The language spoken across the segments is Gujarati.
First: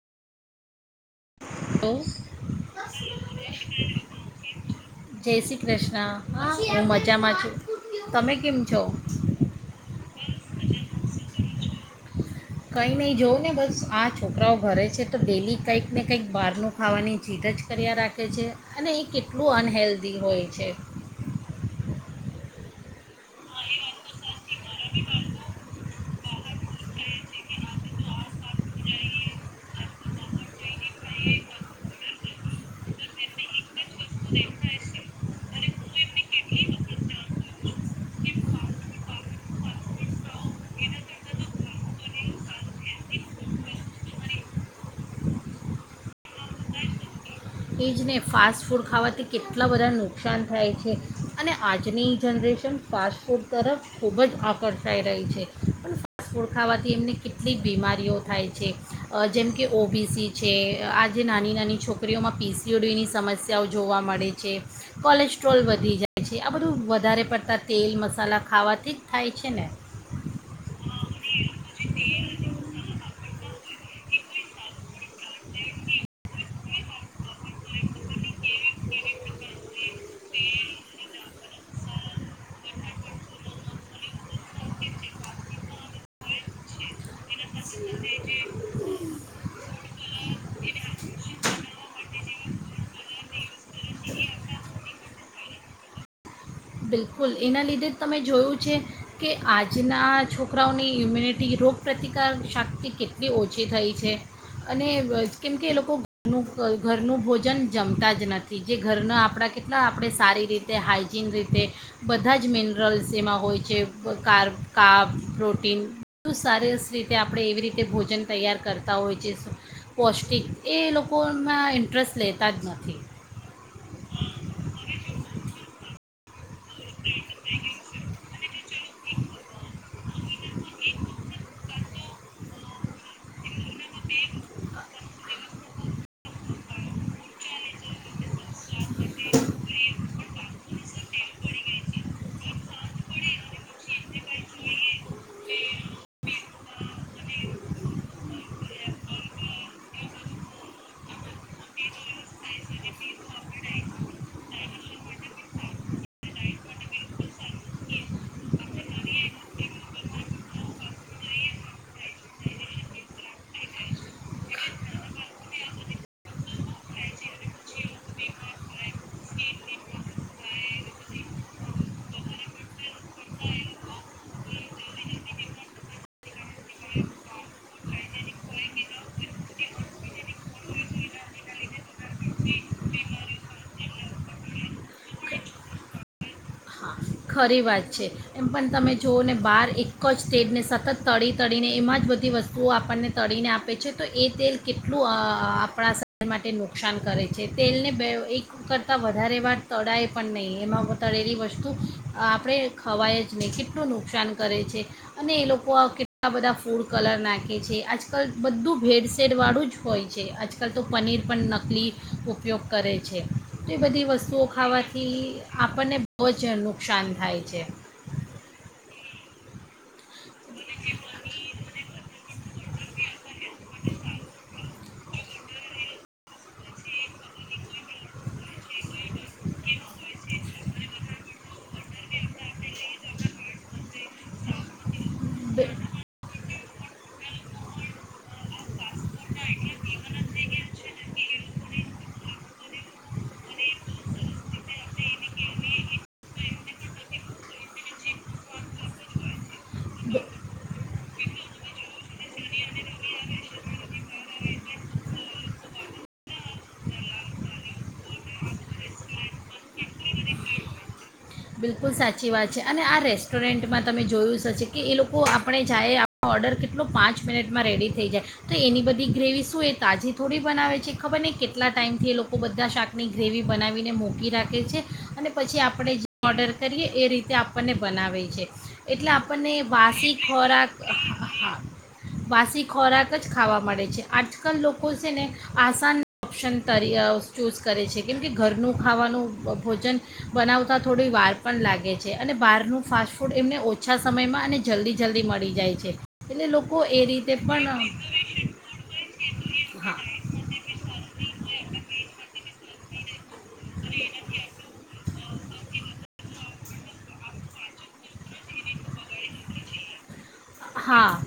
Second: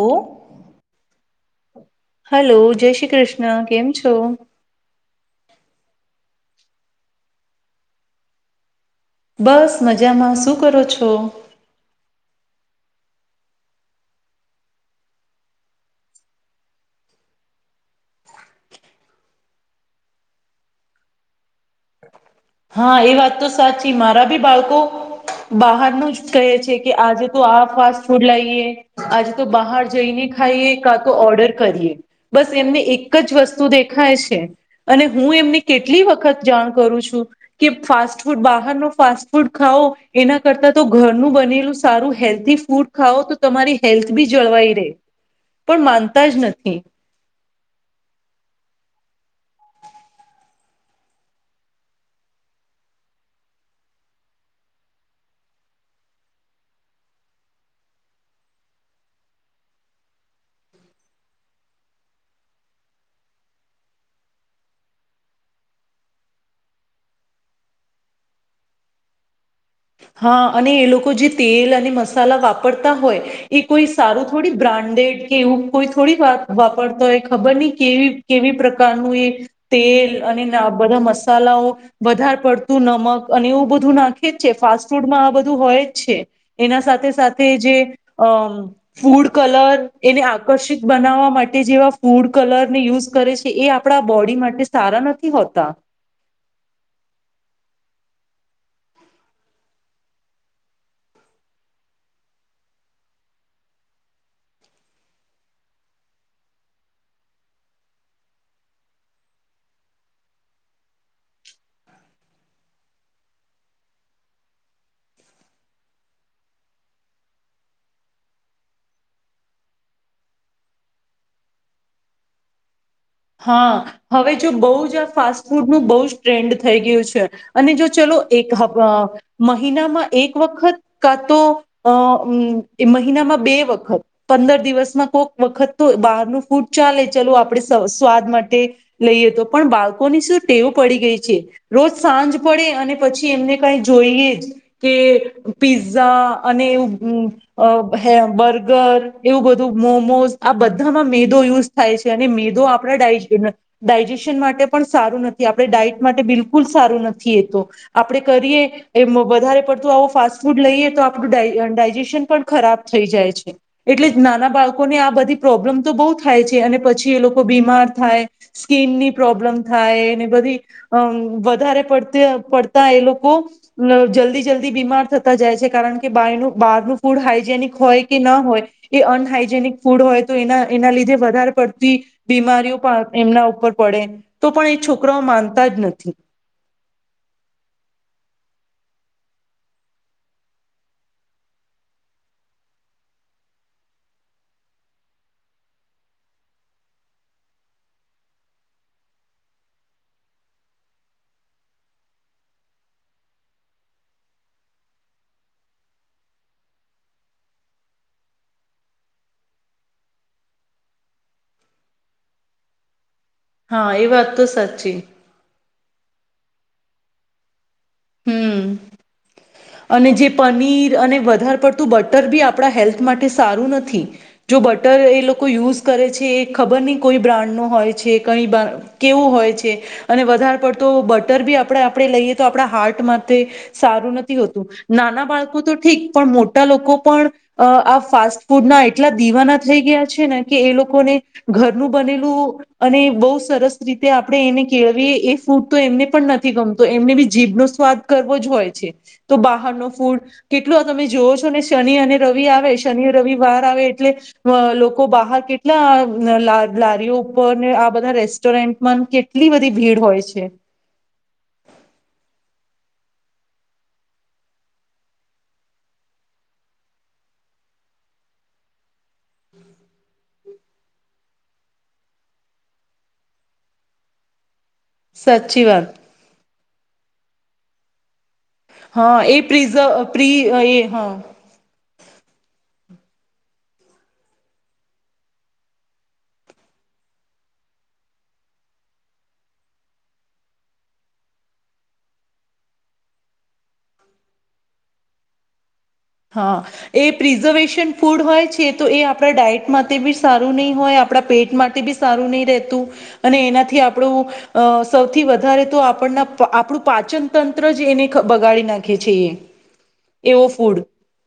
ઓ હેલો હલો, જય શ્રી કૃષ્ણ. કેમ છો? જય શ્રી કૃષ્ણ. હા, હું મજામાં છું. તમે કેમ છો? બસ મજામાં. શું કરો છો? કંઈ નહીં જોવ ને બસ આ છોકરાઓ ઘરે છે તો ડેલી કંઈક ને કંઈક બહારનું ખાવાની જીદ જ કર્યા રાખે છે અને એ કેટલું અનહેલ્ધી હોય છે. હા એ વાત તો સાચી મારા ભી બાલકો બહારનું જ કહે છે કે આજે તો આ ફાસ્ટ ફૂડ લાઇ લઈએ. આજ તો બહાર જઈને ખાઈએ. કાતો ઓર્ડર કરીએ. બસ એમને એક જ વસ્તુ દેખાય છે અને હું એમને કેટલી વખત જાણ કરું છું કે ફાસ્ટ ફૂડ બહાર નો ફાસ્ટ ફૂડ ખાઓ એના કરતા તો ઘરનું બનેલું સારું હેલ્થી ફૂડ ખાઓ તો તમારી હેલ્થ બી જળવાઈ રહે, પણ માનતા જ નથી. એજને ફાસ્ટ ફૂડ ખાવાથી કેટલા બધા નુકસાન થાય છે અને આજની જનરેશન ફાસ્ટ ફૂડ તરફ ખૂબ જ આકર્ષાઈ રહી છે પણ ફાસ્ટ ફૂડ ખાવાથી એમને કેટલી બીમારીઓ થાય છે અહ જેમ કે ઓ બી સી છે. આ જે નાની નાની છોકરીઓમાં પી સી ઓ ડી ની સમસ્યાઓ જોવા મળે છે. કોલેસ્ટ્રોલ વધી જાય છે આ બધું વધારે પડતાં તેલ મસાલા ખાવાથી જ થાય છે ને. હા, અને એ લોકો જે તેલ અને મસાલા વાપરતા હોય એ કોઈ સારું થોડી બ્રાન્ડેડ કે એવું કોઈ થોડી વા-વાપરતા હોય. ખબર નઈ કેવી કેવી પ્ર કાનું એ તેલ અને ના બધા મસાલાઓ વધારે પડતું નમક અને એવું બધું નાખે જ છે ફાસ્ટ ફૂડમાં આ બધું હોય જ છે એના સાથે સાથે જે અહ ફૂડ કલર એને આકર્ષિત બનાવવા માટે જેવા ફૂડ કલરને યુઝ કરે છે એ આપણા બોડી માટે સારા નથી હોતા. બિલકુલ એના લીધે જ તમે જોયું છે કે આજના છોકરાઓની ઇમ્યુનિટી રોગપ્રતિકાર શક્તિ કેટલી ઓછી થઈ છે અને કેમકે એ લોકોનું ઘરનું ભોજન જમતા જ નથી જે ઘરના આપણા કેટલા આપણે સારી રીતે હાઇજીન રીતે તે બધા જ મિનરલ્સ એમાં હોય છે કાર કાબ પ્રોટીન બુ સારી રીતે આપણે એવી રીતે ભોજન તૈયાર કરતા હોય છે પૌષ્ટિક એ લોકોમાં ઇન્ટરેસ્ટ લેતા જ નથી. હા હવે જો બહુ જ આ ફાસ્ટ ફૂડનું બહ જ ટ્રેન્ડ થઈ ગયું છે અને જો ચલો એક મહિનામાં એક વખત કા તો અ મહિનામાં બે વખત પંદર દિવસમાં કોઈક વખત તો બહારનું ફૂડ ચાલે ચાલું આપડે સરસવ સ્વાદ માટે લઈએ તો પણ બાળકોની શું ટેવ પડી ગઈ છે રોજ સાંજ પડે અને પછી એમને કઈ જોઈએ જ કે પીઝા અને એવું બર્ગર એવું બધું મોમોઝ આ બધામાં મેદો યુઝ થાય છે અને મેદો ડાયજેશન માટે પણ સારું નથી આપણે ડાઈટ માટે બિલકુલ સારું નથી એ તો આપડણે કરીએ વધારે પડતું આવો ફાસ્ટ ફૂડ લઈએ તો આપણું ડાયજેશન પણ ખરાબ થઈ જાય છે એટલે નાના બાળકોને આ બધી પ્રોબ્લેમ તો બહુ થાય છે અને પછી એ લોકો ર થાય સ્કીનની પ્રોબ્લેમ થાય એને બધી અ વધારે પડતી પડતા એ લોકો જલ્દી જલ્દી બીમાર થતા જાય છે કારણ કે બહારનું ફૂડ હાઈજેનિક હોય કે ના હોય એ અનહાઈજેનિક ફૂડ હોય તો એના એના લીધે વધારે પડતી બીમારીઓ પણ એમના ઉપર પડે તો પણ એ છોકરાઓ માનતા જ નથી. હા ખરી વાત છે એમ પણ તમે જુઓ ને બહાર એક જ સ્ટેડને સતત તળી તળીને એમાં જ બધી વસ્તુઓ આપણને તળીને આપે છે તો એ તેલ કેટલું આપણા શરીર માટે નુકસાન કરે છે તેલને બે એક કરતાં વધારે વાર તળાય પણ નહીં એમાં તળેલી વસ્તુ આપણે ખવાય જ નહીં કેટલું નુકસાન કરે છે અને એ [unintelligible] બધા ફૂડ કલર નાખે છે આજકાલ બધું ભેડસેેડવાળું જ હોય છે આજકાલ તો પનીર પણ નકલી ઉપયોગ કરે છે. એ હા બધી વાત તો વસ્તુઓ સાચી ખાવાથી આપણને બહુ જનું નુકાન થાય છે. હમ અને જે પનીર અને વધારે પડતું બટર બી આપણા હેલ્થ માટે સારું નથી જો બટર એ લોકો યુઝ કરે છે એ ખબર નહી કોઈ બ્રાન્ડ ન હોય છે કઈ કેવો હોય છે અને વધારે પડતો બટર બી આપણે આપણે લઈએ તો આપણા હાર્ટ માટે સારું નથી હોતું. નાના બાળકો બિ- તો ઠીક પણ મો મોટા લોકો પણ આ ફાસ્ટ ફૂડ ના એટલા દીવાના થઈ ગયા છે ને કે એ લોકોને ઘરનું બનેલું અને બહુ સરસ રીતે આપણે એને કેળવીએ એ ફૂડ તો એમને પણ નથી ગમતો એમને બી જીભનો સ્વાદ કરવો જ હોય છે તો બહાર ન બિ- ફૂડ કેટલોું આ તમે જોવ છો ને શનિ અને રવિ આવે શનિ અને રવિ વાર આવે એટલે લોકો બહાર કેટલા લારીઓ ઉપર ને આ બધા રેસ્ટોરન્ટમાં કેટલી બધી ભીડ હોય છે બિલકુલ સાચી વાત છે અને આ રેસ્ટોરન્ટમાં તમે જોયું હશે કે એ લોકો આપણે જાય આપનો ઓર્ડર કેટલો પાંચ મિનિટમાં રેડી થઈ જાય તો એની બધી ગ્રેવી શું એ તાજી થોડી બનાવે છે ખબર ને કેટલા ટાઈઇમથી એ લોકો બધા શાકની ગ્રેવી બનાવીને મૂકી રાખે છે. અને પછી સાચી વાત આપડે કરીએ એ રીતે આપણને બનાવે. છે, એટલે હા એ આપણને પ્રિઝર્વ વાષિક પ્રી ખોરાક એ હા વાષિક ખોરાક જ ખાવા મળે છે આજકાલ લોકો છે ને, આસાન ઓપ્શન ચૂઝ કરે છે કેમ કે ઘરનું ખાવાનું ભોજન, બનાવતા તથં થોડી વાર પણ લાગે છે અને બહારનું ફાસ્ટ ફૂડ એમને ઓછા સમયમાં અને જલ્દી જલ્દી મળી જાય છે. એટલે હા, લોકો એ રીતે પણ પ્રિઝર્વેશન ફૂડ હોય છે તો એ આપણા ડાયટ માટે હા બી સારું નહીં હોય આપણા પેટ માટે બી સારું નહી રહેતું. અને એનાથી આપણું, અ સૌથી વધારે તો આપણના આપણું પાચન તંત્ર જ એને બગાડી નાખે. રાખે છીએ. એવો ફૂડ. હા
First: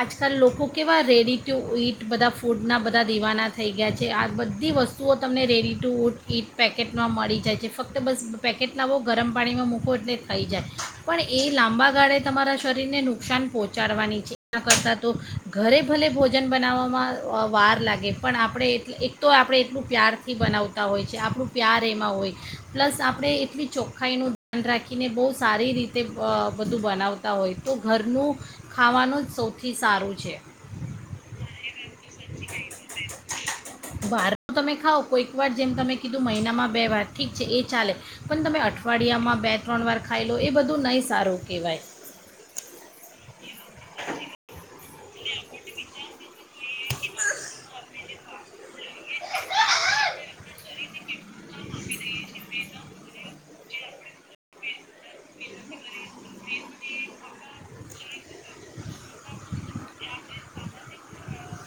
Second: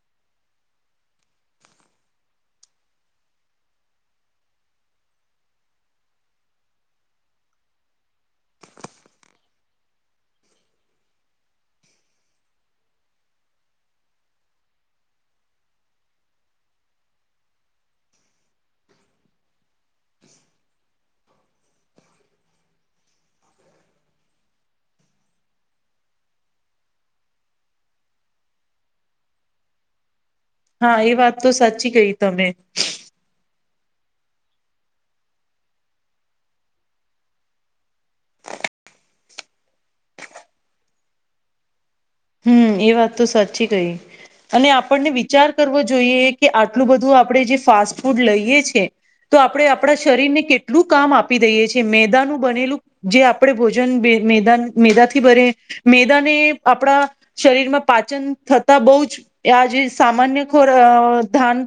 આજકાલ લોકો કેવા રેડી ટુ ઈટ બધા ફૂડના બધા દીવાના થઈ ગયા છે આ બધી વસ્તુઓ તમને રેડી ટુ ટ ઈટ પેકેટમાં મળી જાય છે ફક્ત બસ પેકેટ લાવો ગરમ પાણીમાં મૂકો એટલે થઈ જાય, પણ એ લાંબા ગાળે તમારા શરીરને નુકસાન પહોંચે. ચાડવાની છે કરતાં તો, ઘરે ભલે ભોજન બનાવવામાં વાર લાગે પણ આપણે એ એક તો આપણે એટલું પ્યારથી બનાવતા હોય છે, આપણું પ્યાર એમાં હોય પ્લસ આપણે એટલી ચોખ્ખાઈનું ધ્યાન રાખીને બહુ સારી રીતે બધું બનાવતા હોય તો ઘરનું. ખાવાનું જ સૌથી સારું છે. હા એ વાત તો સાચી કઈ તમે. વાર તમે ખાવ કોઈક વાર જેમ તમે કીધું મહિનામાં બે વાર ઠીક છે એ ચાલે, પણ તમે અઠવાડિયામાં બે ત્રણ વાર ખાઈ લો એ બધું નહી સારું કહેવાય. હમ એ વાત તો સાચી કહી, અને આપણને વિચાર કરવો જોઈએ કે આટલું બધું આપણે જે ફાસ્ટ ફૂડ લઈએ છે, તો આપણે આપણા શરીરને કેટલું કામ આપી દઈએ છે મેદાનું બનેલું જે આપણે ભોજન મેદા મેદાથી ભરે, મેદાને આપણા શરીરમાં પાચન થતા બહુ જ આ જે સામાન્ય ખોર ધાન,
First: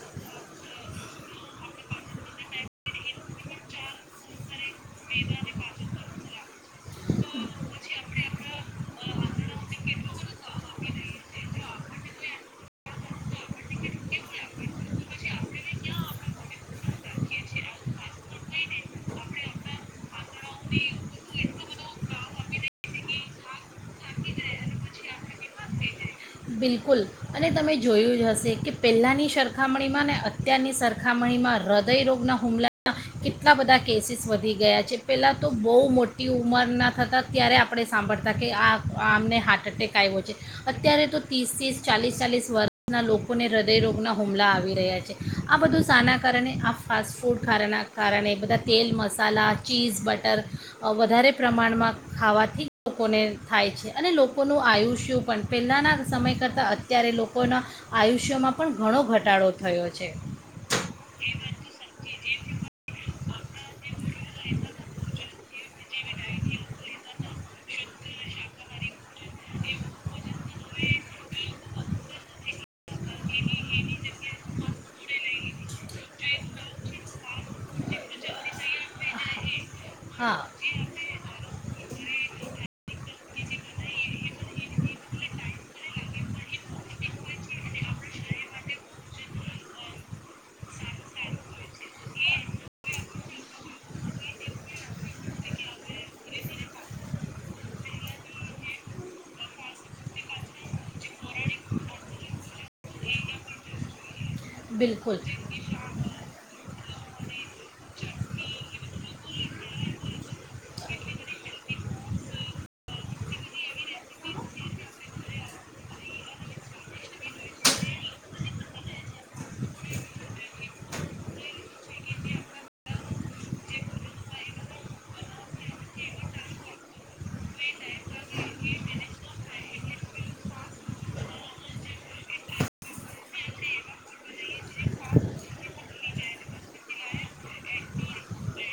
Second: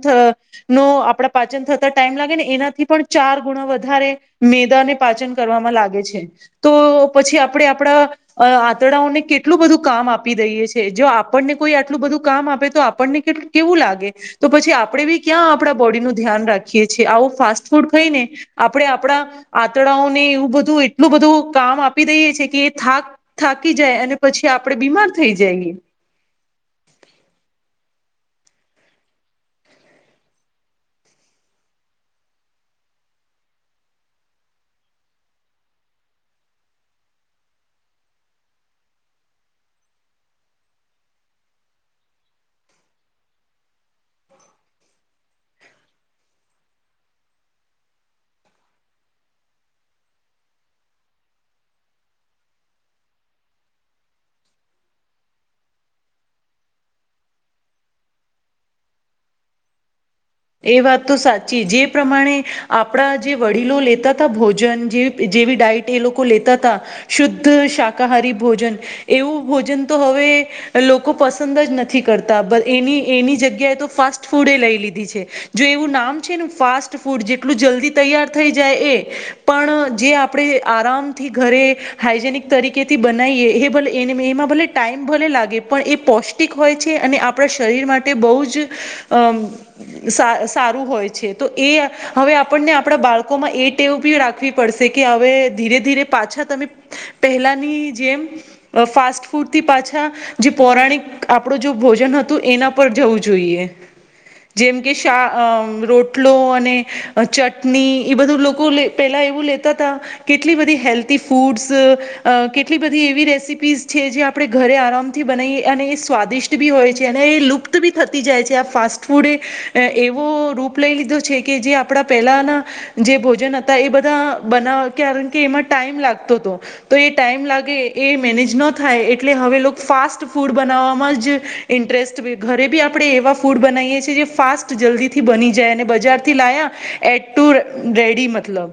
નો આપણા પાચન થતા ટાઈમ લાગે ને એનાથી પણ ચાર ગુણા વધારે મેદાને પાચન કરવામાં લાગે છે, તો પછી આપણે આપણા આંતડાઓને કેટલું બધું કામ આપે. આપી દઈએ છીએ. જો આપણને કોઈ આટલું બધું કામ આપે તો આપણને કેટલું કેવું લાગે તો પછી આપણે બી ક્યાં આપણા બોડીનું ધ્યાન રાખીએ છીએ. આવું ફાસ્ટ ફૂડ ખઈને આપણે આપણા આંતડાઓને એવું બધું એટલું બધું કામ આપી દઈએ છીએ. કે એ થાક થાકી જાય અને પછી આપણે બીમાર થઈ જઇએ. બિલકુલ, અને તમે જોયું જ હશે કે પહેલાંની સરખામણીમાં ને અત્યારની સરખામણીમાં હૃદયરોગના હુમલાના કેટલા બધા કેસીસ વધી ગયા છે, પહેલાં તો બહુ મોટી ઉંમરના થતાં ત્યારે આપણે સાંભળતા કે આ આમને હાર્ટ એટેક આવ્યો છે, અત્યારે તો તીસ તીસ ચાલીસ ચાલીસ વર્ષના લોકોને હૃદયરોગના હુમલા આવી રહ્યા છે, આ બધું શાના કારણે આ ફાસ્ટ ફૂડ ખાના કારણે બધા તેલ, મસાલા, ચીઝ બટર વધારે પ્રમાણમાં ખાવાથી લોકોને થાય છે, અને લોકોનું આયુષ્યુ પણ પહેલાંના સમય કરતાં અત્યારે લોકોના, આયુષ્યમાં પણ ઘણો ઘટાડો થયો. છે એ વાત તો સાચી જે પ્રમાણે આપડા જે વડીલો લેતાતા ભોજન જે જેવી ડાઈટ એ લોકો લેતાતા શુ ધ શાકાહારી ભોજન એવું ભોજન તો હવે લોકો પસંદ જ નથી કરતા. બ એની એની જગ્યાએ તો ફાસ્ટ ફૂડે લઈ લીધી છે. જો એવું નામ છે ને ફાસ્ટ ફૂડ જેટલું જલ્દી તૈયાર થઈ જાય એ પણ જે હા આપણે આરામથી ઘરે હાઈજેનિક તરીકેથી બનાવીએ એ ભલે એને મેં એમાં ભલે ટાઈમ ભલે લાગે પણ એ પૌષ્ટિક હોય છે અને આપણા શરીર માટે બહુ જ અમ્મ સા-સારું હોય છે. તો એ હવે આપણને આપડા બાળકોમાં એ ટેવ બી રાખવી પડશે કે હવે ધીરે ધીરે પાછા તમે પહેલાની જેમ અહ ફાસ્ટ ફૂડથી પાછા જે પૌરાણિક આપણું જો ભોજન હતું એના પર જવું જોઈએ. જેમ ચા, બિલકુલ અહ રોટલો અને ને અ ચટ ટની એ બધું લોકો લે પેલા એવું લે તાતા કેટલી બધી હેલ્ધી ફૂડ્સ, અહ કેટલી બધી એવી રેસીપીઝ છે જે આપણે ઘરે આરામથી બનાવીએ અને એ સ્વાદિષ્ટ બી હોય છે. અને એ લુપ્ત બી થતી જાય છે. આ ફાસ્ટ ફૂડે એ એ એવો રૂપ લઈ લીધો છે કે જે આપણા પહેલાંના જે ભોજન હતા એ બધા બનાવ કારણ કે એમાં ટાઈમ લાગતોતો તો એ ટાઈમ લાગે એ મેનેજ નો થાય એટલે હવે લોકો ફાસ્ટ ફૂડ બનાવવામાં જ ઇન્ટરેસ્ટ ઘરે બી આપણે એવા ફૂડ બનાવીએ છીએ જે ફાસ જ-જલ્દી થી બની જાય. અને બજાર થી લાયા એટ ટુ રેડી મતલબ.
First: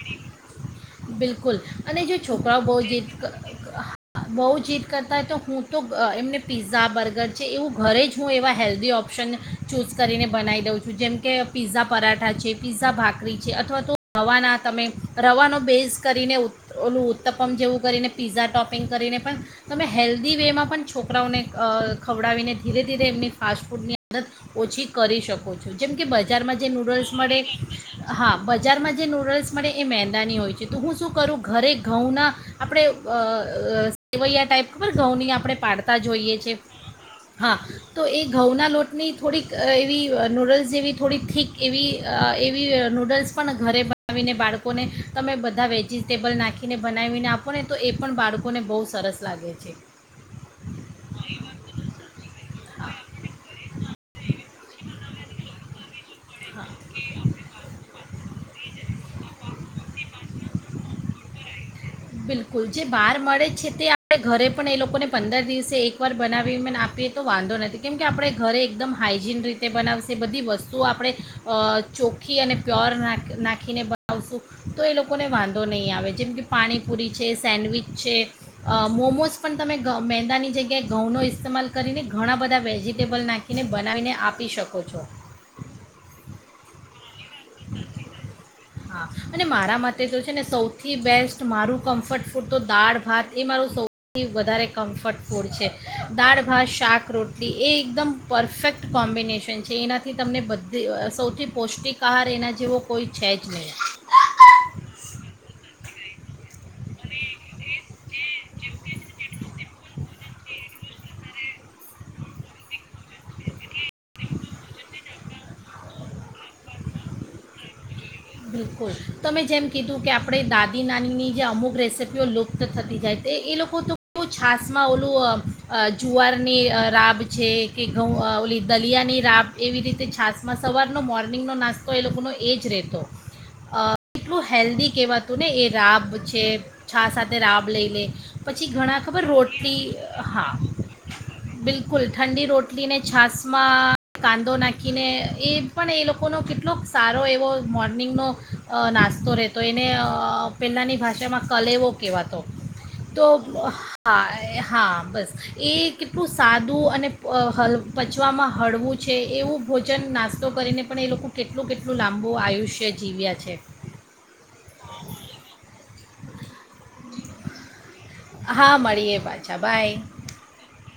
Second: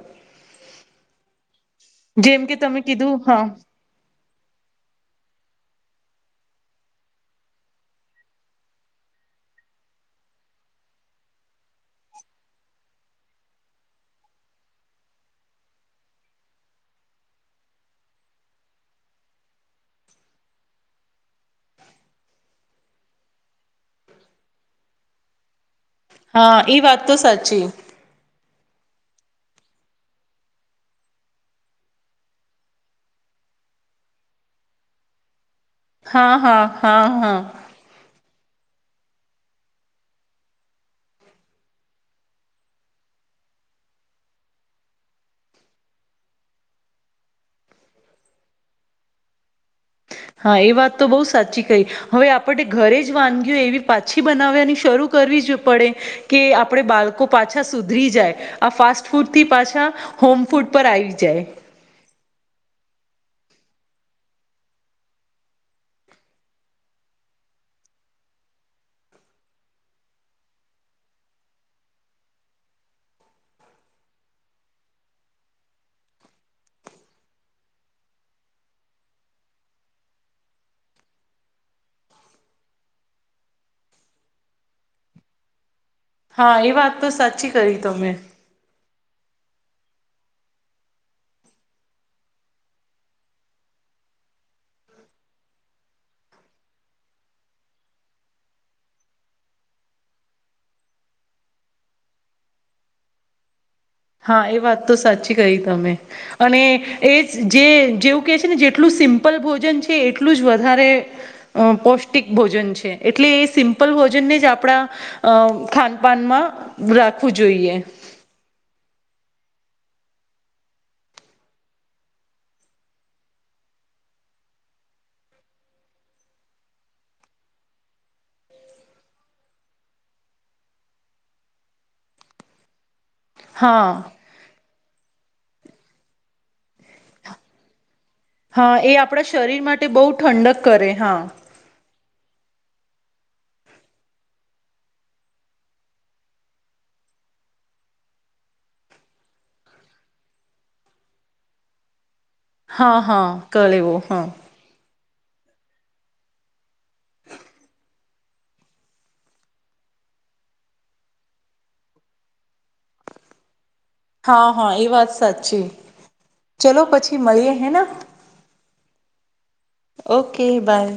બિલકુલ. અને જો જેમ કે છોકરાઓ બહુ તમે જીદ કીધું ક હા કા બહુ જીદ કરતા હોય તો હું તો બ એમને પિઝા, બર્ગર છે એવું ઘરે જ હું એવા હેલ્ધી ઓપ્શન ચૂસ કરીને બનાવી દઉં છું. જેમ કે પિઝા પરાઠા છે, પીઝા ભાખરી છે અથવા તો રવાના તમે રવાનો બેઝ મિક્સ કરીને ઓલું ઉત્તપમ જેવું કરીને પીઝા ટોપિંગ કરીને પણ તમે હેલ્ધી વેમાં પણ છોકરાઓને અહ ખવડાવીને ધીરે ધીરે એમની ફાસ્ટ ફૂડની આદત ઓછી કરી શકો છો. જેમ કે હા બજારમાં જે એ વાત નૂડલ્સ તો મળે સાચી હા બજારમાં જે નૂડલ્સ મેડ એ મેંદાની હોય છે. તો હું શું કરું ઘરે ઘઉંના, આપણે અ સેવૈયા ટાઈપ ખબર ઘઉંની આપણે પાડતા હા જોઈએ છે, હા હા હા તો એ ઘઉંના લોટની થોડીક એવી નૂડલ્સ જેવી થોડીક થીક એવી એવી નૂડલ્સ પણ ઘરે બનાવીને બાળકોને, તમે બધ બધા વેજિટેબલ નાખીને બનાવીને આપોને તો એ પણ બાળકોને બહુ સરસ લાગે. છે હા એ વાત તો બહુ સાચી કઈ, હવે આપણે ઘરે જ વાનગીઓ એવી પાછી બનાવવાની શરૂ કરવી જ પડે. કે આપણે બાળકો પાછા સુધરી જાય, આ ફા ફાસ્ટ ફૂડ થી પાછા, હોમ ફૂડ પર આવી જાય. બિલકુલ જે બહાર મળે છે તે આપણે ઘરે પણ એ લોકોને પંદર દિવસે એકવાર બનાવી મ આપીએ તો વાંધો નથી કેમ કે આપણે ઘરે એકદમ હાઇજીન રીતે બનાવશે બધી વસ્તુઓ આપણે, અ ચોખ્ખી અને પ્યોર નાખ નાખીને બનાવશું તો એ લોકોને વાંધો નહીં આવે. જેમ કે પાણી પુરી છે, સેન્ડવીચ છે, અ મોમોઝ પણ તમે મેંદાની જગ્યાએ ઘઉંનો ઇસ્તેમાલ કરીને ઘણા બધા વેજિટેબલ નાખીને બનાવીને આપી શકો છો. હા એ વાત તો સાચ ચી કરી તમે. હા અને મારા મતે તો છે ને સૌથી બેસ્ટ મારું કમ્ફર્ટ ફૂડ તો દાળ ભાત એ મારું સૌથી વધારે કમ્ફર્ટ ફૂડ છે, દાળ ભાત શાક રોટલી એ એકદમ પરફેક્ટ કોમ્બિનેશન છે એનાથી તમને બધી સૌથી પૌષ્ટિક કાર એના જેવો કોઈ છે જ નહીં. હા એ વાત તો સાચી કહિ તમે, અને એ જ જે જેવું કેહે છે ને જેટલું સિમ્પલ ભોજન છે એટલું જ વધારે પૌષ્ટિક ભોજન છે, એટલે એ સિમ્પલ ભોજનને જ આપણા ખાનપાનમાં રાખવું જોઈએ. બિલકુલ, તો મેં જેમ કીધું કે આપણે દાદી નાનીની જે અમુક રેસીપીઓ લુપ્ત થતી જાય તે એ લોકો તો કેવું છશમાં ઓલું, જુવારની રાબ છે કે ઘઉં ઓલી દલિયાની રાબ એવી રીતે છાશમાં સવારનો મોર્નિંગનો નાસ્તો એ લોકોનો એ જ રહેતો. અ હા કેટલું હેલ્ધ કહેવાતું ને એ રાબ છે છાસ સાથે રાબ લઈ લે. પછી હા એ ઘણા ખબર આપણા શરીર રોટલી માટે બહુ હા ઠંડક કરે હા. બિલકુલ ઠંડી રોટલીને છશમાં કાંદો નાખીને એ પણ એ લોકોનો કેટલોક સારો એવો મો મોરનિંગનો અ નાસ્તો રહેતો એને અ પહેલાંની ભાષામાં કલેવો કેવાતો હા હા તો કલેવો હા હા બસ એ કેટલું સાદું અને હ પચવામાં હળવું છે એવું ભોજન નાસ્તો કરીને પણ એ લોકો કેટલું કેટલું લાંબુ આવયુષ્ય તે જીવ્યા છે હા હા એ વાત સાચી ચલો પછી મળીએ હે ના. હા મળીએ પાછા બાય ઓકે બાય